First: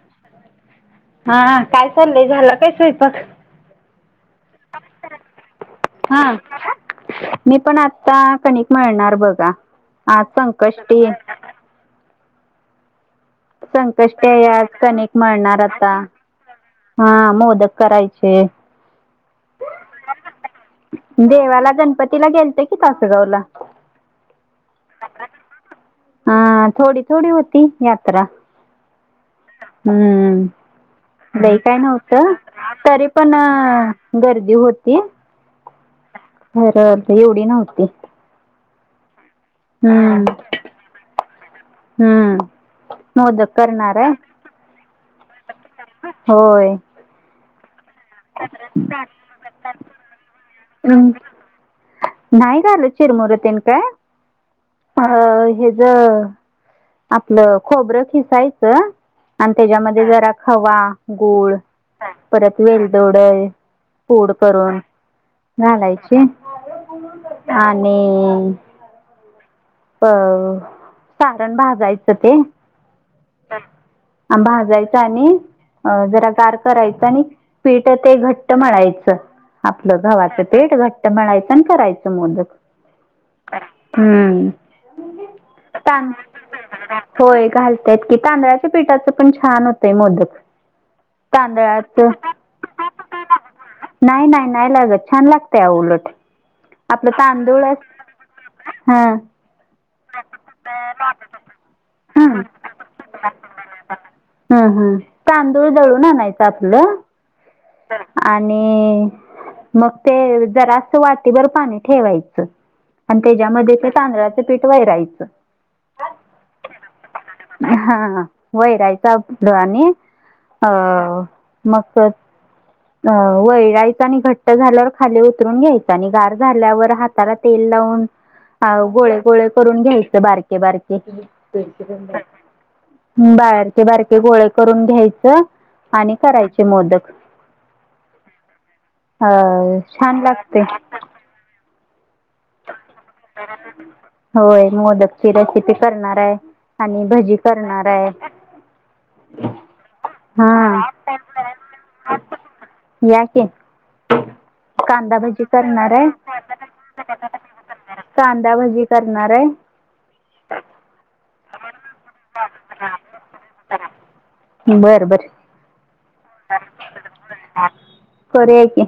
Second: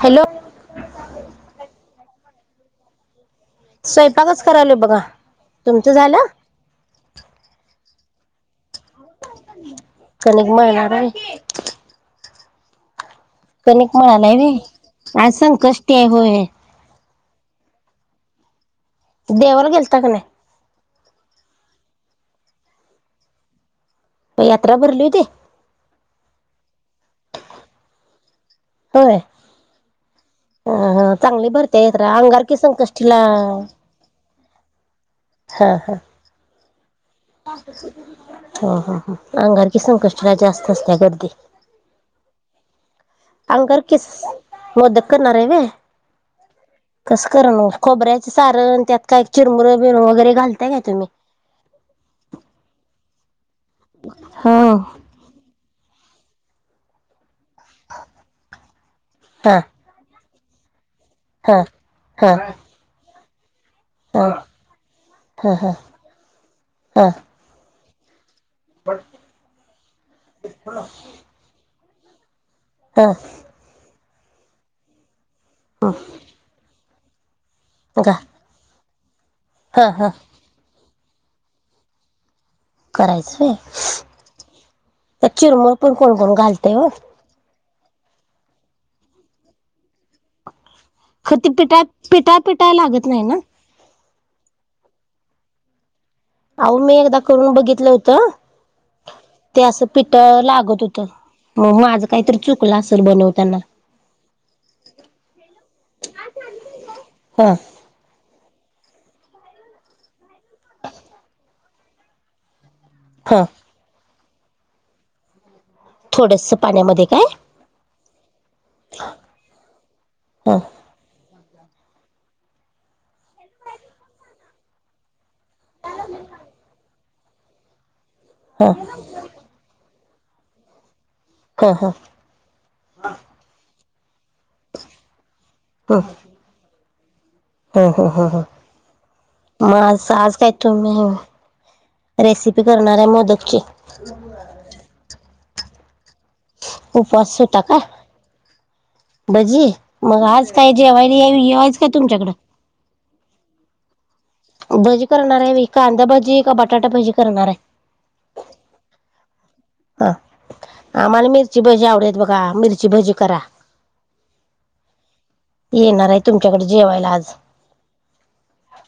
Hello. हा. काय, चाललय? झाला काय स्वयपाक? स्वयंपाकच करायलो बघा. तुमच झाल? हा मी पण आता कणिक मळणार बघा. आज कणिक मळणार संकष्टी आहे कणिक मळालाय संकष्टीय आज, कनीक व्हय आज मळणार संकष्टी आता. आहे होय हा, मोदक करायचे. देवाला गेलता का, नाही? देवाला, गणपतीला गेलते की, तासगावला. यात्रा भरली होती? हा, थोडी- थोडी होती, यात्रा. होय. हम्म. हं हं चांगली लई काय भरते यात्रा नव्हत. अंगारकी तरी संकष्टीला पण गर्दी होती. हा, हा. [unintelligible] एवढी नव्हती. हा, हा, हा. अंगारकी- हम्म संकष्टीला जास्त असत्या गर्दी. हम्म. मोदक करणार अंगारकीस, आहे मोदक करणारय होय? होय. कस करण मग. खोबऱ्याच सारण, त्यात काय चिरमुरे बिरमू वगैरे, घालताय काय तुम्ही? हम्म. नाही घालत, चिरमुरे ते न काय. हो. अ हेज, आपल खोबर खिसायच, अन् हा त्याच्यामध्ये जरा खवा गुळ, हा हा परत वेलदोडे हा पूड करून हा हा घालायची. आणि बस. प अ सारण भाजायच ते. ह. [unintelligible] भाजायच. आणि अ जरा गार करायच. आणि पीठ गा ते घट मळायच. हा आपल हा गव्हाच पीठ, घट्ट मळायच आणि करायच मोदक. करायच होय. हम्म त्यात चिरमुर पण तां कोण- कोण घालतय व. होय, घालत्यात की. तांदळाच्या पीठाच पण छान होतय मोदक. हो, ते पिटाळ, तांदळाचं पिटाळ- पिटाळ लागत नाही ना. नाही - नाही, नाही लागत. छान लागत आहो उलट. अहो, मी आपलं एकदा करून तांदूळ बघितल होत हां ते अस पिठ अ लागत होत. मग माझ काहीतरी, चुकल असेल बनवताना. ह, ह. तांदूळ दळून आणायच आपल. ह. आणि मग ते जरास, वाटीभर पाणी ठेवायच. आणि हा त्याच्यामध्येच तांदळाच पीठ वैरायच थोडस पाण्यामध्ये काय हा वैरायच दळाणी हा अ मग ते अ वैरायच आणि घट्ट झाल्यावर खाली उतरून घ्यायच आणि गार झाल्यावर हात जरा तेल लावून हा अ गोळे गोळे करून घ्यायच बारके बारके [unintelligible] हा हा हूं बाहेरचे बारके गोळ करून घ्यायचं आणि करायचे मोदक हो हो हो हो अ म छान आज काय लागते तुम्ही रेसिपी करणार हाय मोद होय मोदकची रेसिपी करणार हाय आणि उपवास भजी सुटा का करणारये भजी मग आज काय हा जेवायला ये येयाचं काय तुमच्याकड या की भजी करणार व्हय कांदा भजी का बटाटा भजी करणार हाय कांदाभजी करणार हाय हा आम्हाला मिरची भजी आवडेेत बघा मिरची भजी करा. बरं बर येणार हाय तुमच्याकडे जेवायला आज खर की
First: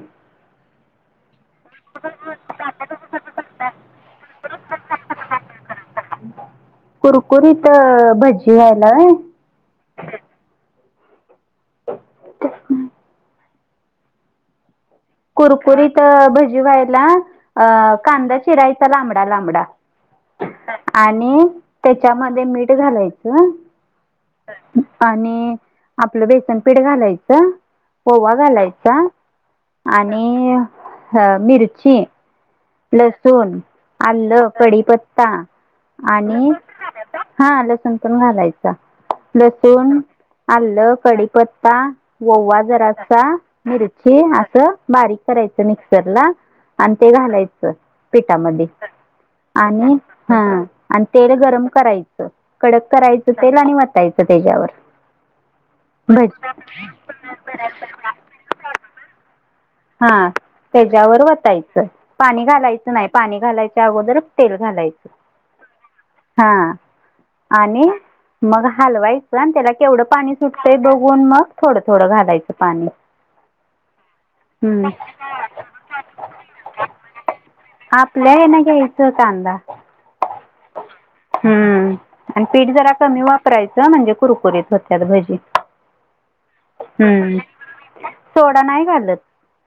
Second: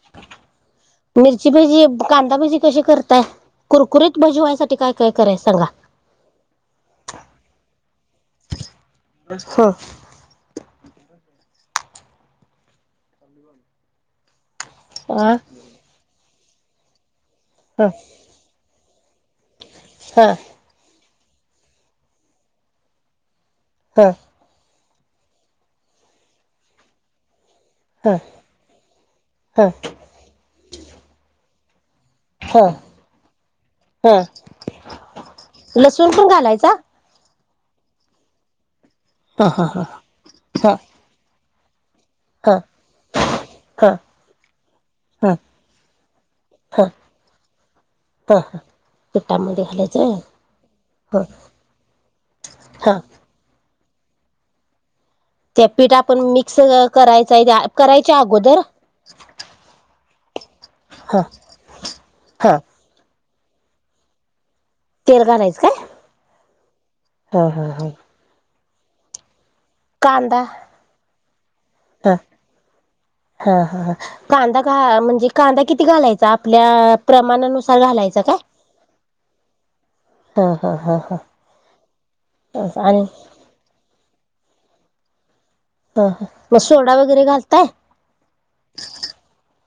मिरची भजी कांदा भजी कशी करताय कुरकुरीत भाजी वयासाठी काय काय कराय सांगा कुरकुरीत अ भजी व्हायला अ हो [unintelligible] [unintelligible] आ कुरकुरीत अ भजी व्हायला अ ह कांदा चिरायचा लांबडा लांबडा हा आणि त्याच्यामध्ये मीठ घालायचं हं आणि आपलं बेसन पीठ घालायचं ओवा घालायचा ह आणि हं मिरची ह लसूण, ह आलं, कढीपत्ता लसूण पण आणि घालायचा हा लसूण पण घालायच. लसूण ह आलं, कडीपत्ता, ह ओवा जरासा ह मिरची अस स बारीक ह करायचं मिक्सरला ह आणि ते घालायचं ह पिठामध्ये पिठामध्ये आणि घालायचं हा आणि ह तेल गरम कराय स कडक ह करायचं तेल आणि वतायचं त्याज्यावर त्या पीठ आपण मिक्स करायचय करायच्या अगोदर हा ह त्याज्यावर वतायचं पाणी ह घालाय नाय पाणी घालायच्या अगोदरच तेल घालाय तेल घालायच काय हा हा हा आणि हा मग हलवायचं अनं त्याला केवढं पाणी कांदा सुटतंय बघून मग थोडं हा थोडं घालायचं पाणी हा हा ह. कांदा हम्म. घा, म्हणजे कांदा किती घालायचा, आपल्या प्रमाणानुसार घालायचा काय? चं कांदा, ह्म, पीठ जरा आणि कमी वाप रायच, म्हणजे कुरकुरीत होत्यात भजी. हं, मग सोडा वगैरे हम्म. घालताय,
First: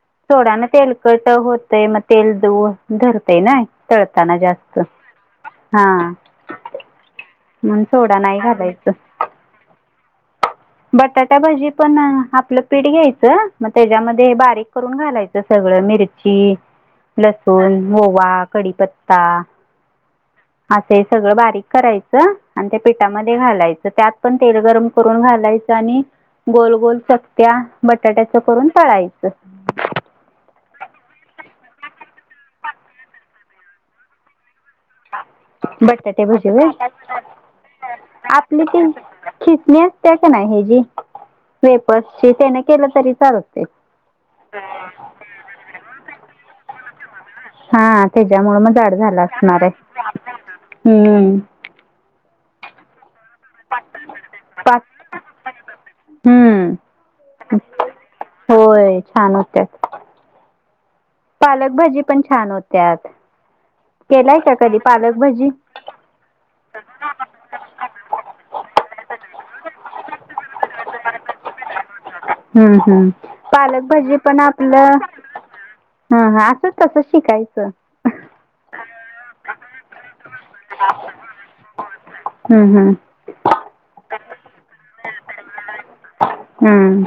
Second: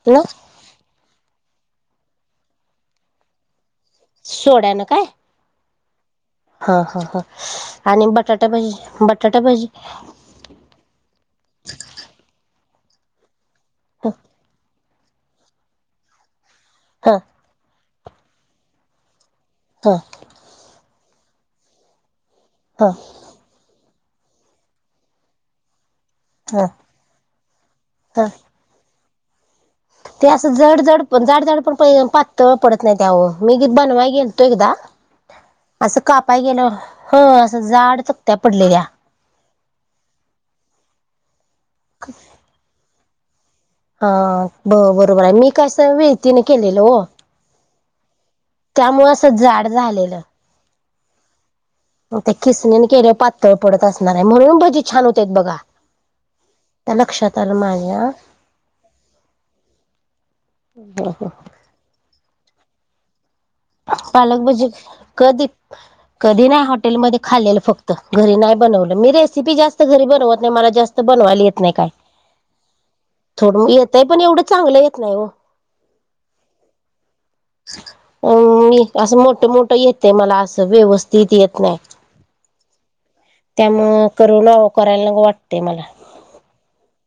मग? सोडा न तेलकट होतय, मग तेल दऊ-धरतय ना. तळताना जास्त, सोड्यानं काय हां. हा हा हा आणि नाही बटाटा भजी, घालायचं बटाटा भजी बटाटा भजी पण आपलं पिठं घ्यायचं, मगं त्याच्यामध्ये हे बारीक करून घालायचं सगळं, मिरची, हा लसूण, ओवा कडीपता. हां. असं हे सगळं बारीक करायचं आणि त्या हा पिठामध् ध्ये घालयच, त्यात पण तेल गरम करून घालायचं आणि हा गोल-गोल चक्त्या हा बटाट्यात्याच्या करून तळायच. ते असं जड-जाड पण, जाड -जाड पातळ पडत नाही त्यावर, मी बनवायला गेल तो एकदा. असं बटाटे कापाया भजी गेल्यावर, व्हय हो असं जाड चक्त्या पडलेल्या. किसणी असते का नाही? ह्याची जी वेपसची त्याने केलं तरी चालते. हा ब-बरोबर ये, मी कस विळकीनी केलेलं, ओ. हां त्याच्यामुळ मग झाड झालं असं असणार जाड हाय, झालेलं. हम्म. म त्या किसणीने केलं पातळ पडत असणार ये, म्हणून भजी पाच छान होत्यात बघा. आता हम्म लक्षात आलं माझ्या लई छान होत्यात. ह, ह, ह,. पालकभजी पण छान होत्यात, केलायं का कधी पालकभजी, हो. कधि नहीं हॉटेलमध्ये खाल्लेलं फक्त, घरी नाही बनवलं, मी रेसिपी जास्त घरी बनवतं नाही, मला जास्त त बनवायला येत नाही काय. हम्म हम्म, थोडं पालक येतय भजी पण एवढं चांगलं आपलं येत नाही हो. हं असं कसं शिकायचं? अ मी असं मोठं-मोठं येत मला, असं व्यवस्थित येत, नाही. हम्म हम्म त्यामुळे [unintelligible] करायला नको वाटतय मला. हम्म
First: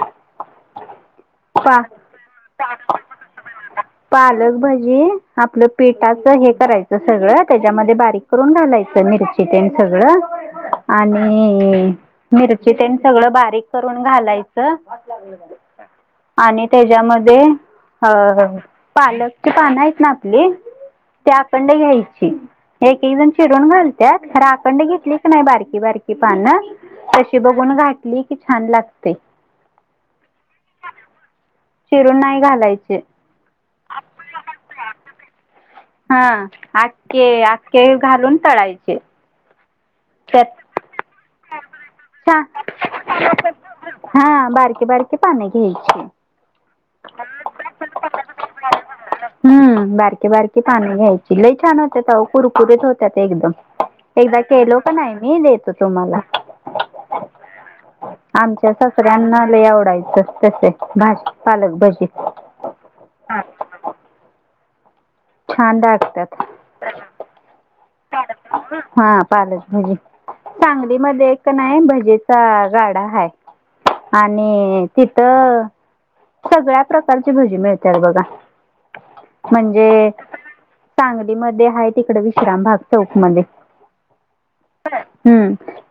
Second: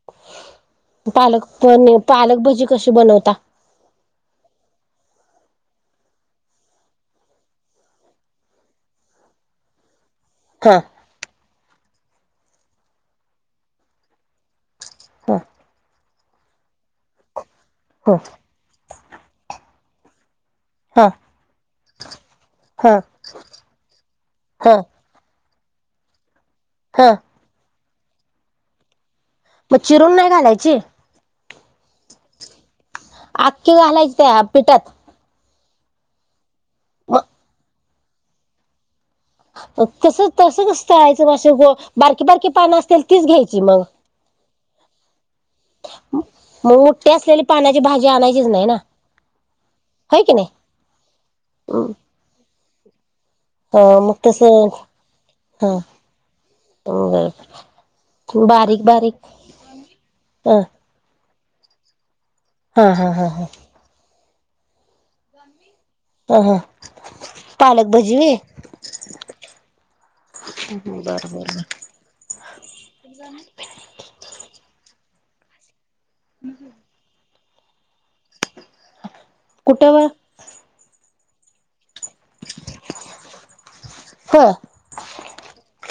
पालक पा पण, पालक भजी कशी बनवता? पालक भजी, आपलं पिठाचं हे करायचं सगळं, त्याच्यामध्ये बारीक करुन घालायचं मिरची ते सगळं. हां. आणि मिरची ते सगळं, बारीक करून घालायचं. अ हा आणि त्याच्यामध्ये हा पालकचे पानं आहेतं ना, आपली? हा ते आपण नई घ्यायची, हा [unintelligible] चिरून घालतात. पण हा अखंड घेतली कि. [unintelligible] नाय बारकि-बारकि पानं. हं. कीं अशी बघून घातली की, छान लागते. मगं चिरून नही घालायची? चिरून नाही घालायची. आखे घालायचे, त्या पिठात. हां, आके मग आक्के घालून तळायचे. तसं त्यात तसचं असतं आईचं भाषण मग बारकी छान बारकी पानं असतात तीच घ्यायची मग. हा बारकी बारकी पानं घ्यायची मग मोठी असलेली पानाची भाजी आणायचीचं नाही ना. हम्म होय बारकी की नाही बारकी पान घ्यायची लई छान होत कुरकुरीत होत्यात एकदम. अ मग एकदा तसं केलं होतं ना आईनी [unintelligible] हा तुम्हाला बरं आमच्या बारीक बारीक सासऱ्यांना लई आवडायचं अ तसेच. [unintelligible] पालक भजे. हां. हां. हां. छान [unintelligible] हम्म पालक भजे. हा पालक भजी सांगली मध्ये एक नाही भजी गाडा हाय आणि तिथं सगळ्यात. प्रकारची भजी मिळतात बघा कुठं व म्हणजे सांगलीमध्ये आहेत. तिकड विश्राम भाग चौक मध्ये ह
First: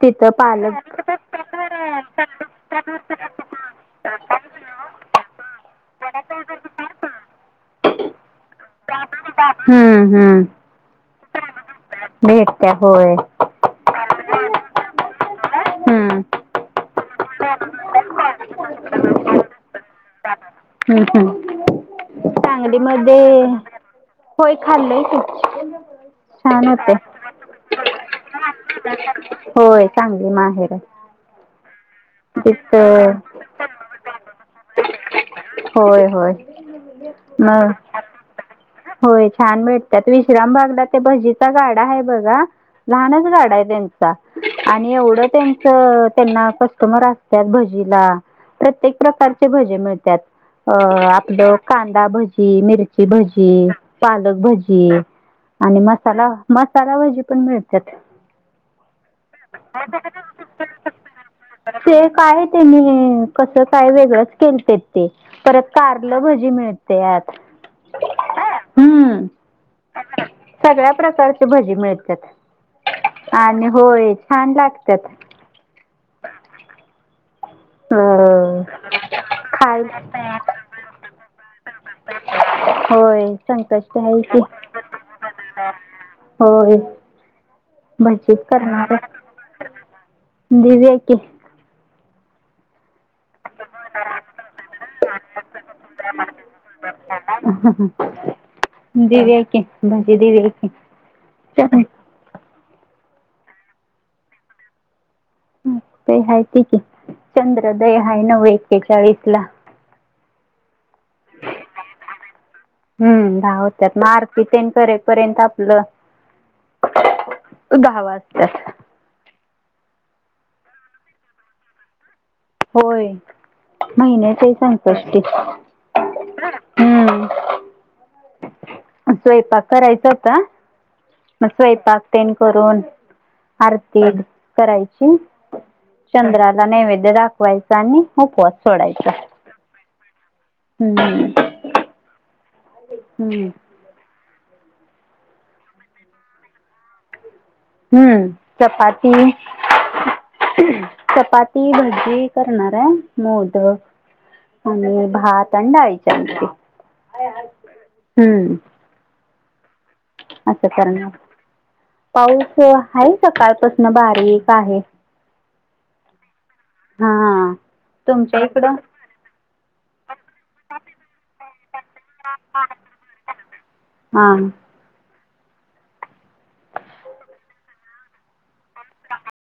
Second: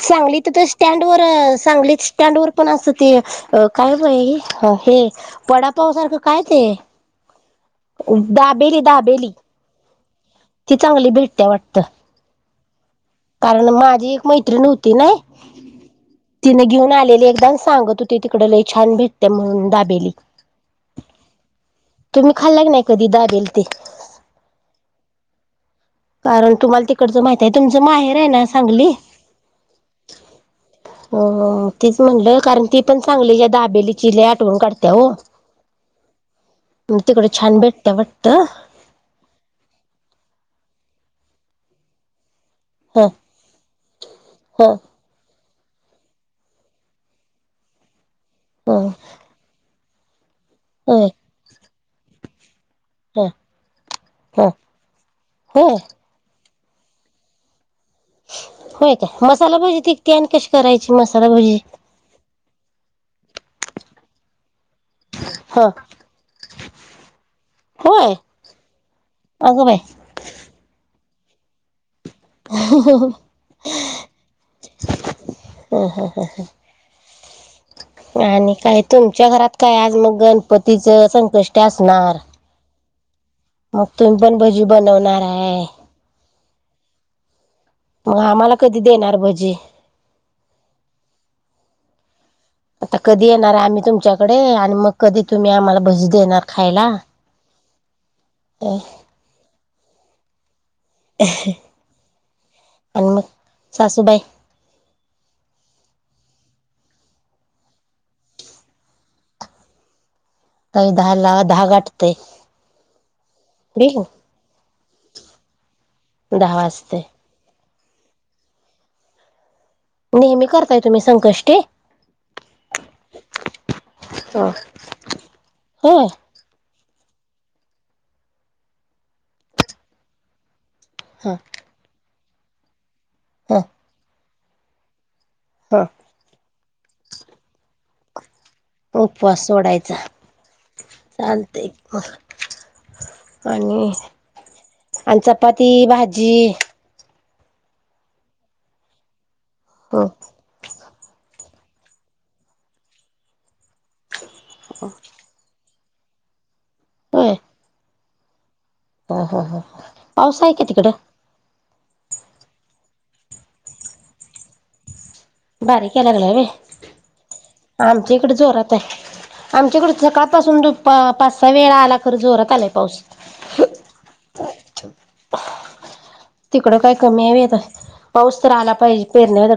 तिथ सांगली तिथं पालक स्टँडवर सांगली स्टँड वर पण अस ते कायबाई हे वडापाव सारखं काय ते? हां दाबेली दाबेली. हम्म हम्म ती चांगली भेटत्या वाटतं. भेटते होय. कारण माझी एक मैत्रिण होती नाय हम्म तिने घेऊन आलेली एकदा सांगत ते तिकडे लई छान भेटते म्हणून दाबेली. हम् हम्म, तुम्ही खाल्ला क नाही कधी सांगलीमध्ये दाबेली ते? होय खाल्लंय की मी. कारण तुम्हाला तिकडचं माहित आहे. तुमचं माहेर आहे ना सांगली? होय चांगली माहेर आहे हो हो तीच म्हणलं कारण ती पण तिथं सांगलीच्या दाबेलीची लय आठवन काढत्या हो होय होय मग तिकड छान मग भेटते वाटत. होय छान भेटतात विश्राम भागला ते भजीचा गाडा आहे बघा. ह लहानच गाडा आहे त्यांचा ह आणि एवढं त्यांच त्यांना कस मर असतात भजीला ह प्रत्येक प्रकारचे भजे मिळतात अ होय आपलं कांदा भजी, मिरची ह भजी, पालक ह भजी होय आणि मस् ला मसाला भजी पण मिळतात. होय का मसाला भजी तिकती आणि कशी करायची मसालाभजी. ते काय त्यांनी कसं काय वेगळंच केलते ते. ह परत कारलं भजी मिळत्यात. होय ग बाय सगळ्या प्रकारचे भजी मिळतात आणि होय छान लागतात. ह हां ह हां आणि अ काय तुमच्या घरात काय आज खायला मग गणपतीचं संकष्टी असणार. होय मग संकष्टी तुम्ही आहे पण की भजी बनवणार आहे होय. मग भजीच आम्हाला कधी करणारय देणार भजी देवुयाकी आता कधी येणार आम्ही तुमच्याकडे आणि मग कधी तुम्ही आम्हाला भजी देणार खायला. [unintelligible] [inaudible] देवुयाकी भजी देवुयाकि. आवो मग सासूबाय? मग ते हायते की द चंद्रोदय हाय नव एकेचाळीस ला. काही दहा ला दहा गाठतेय. गईला कितेन करेपर्यंत आपलं दहा वाजतय. दहा वाजत्यात. नेहमी करताय तुम्ही संकष्टी? होय महिन्याचीय संकष्टी. होय हम्म स्वयंपाक करायचा आता. हां. स्वयंपाक तेन करून हं, आरती करायची. हं. चंद्राला नैवेद्य दाखवायचा आणि उपवास सोडायचा उपवास सोडायचा. हम्म चालतय ह हम्म आणि आणि चपाती -भाजी. हम्म चपाती हो. चपाती भजी करणार आहे. मोदक आणि भात आणि डाळीची आमटी. हम्म. ह हा हा. आता करणार पाऊस आहे सकाळपासन बारीक आहे. बारीक या लागला व्हय. हा आमच्या इकड तुमच्या जोरात इकडं आहे. आमच्याकड सकाळपासून तो प पाच सहा वेळा आला. खर जोरात आलाय पाऊस. हा तिकड काय कमी हाय व्हय येत पाऊस तर आला पाहिजे पेरण्यार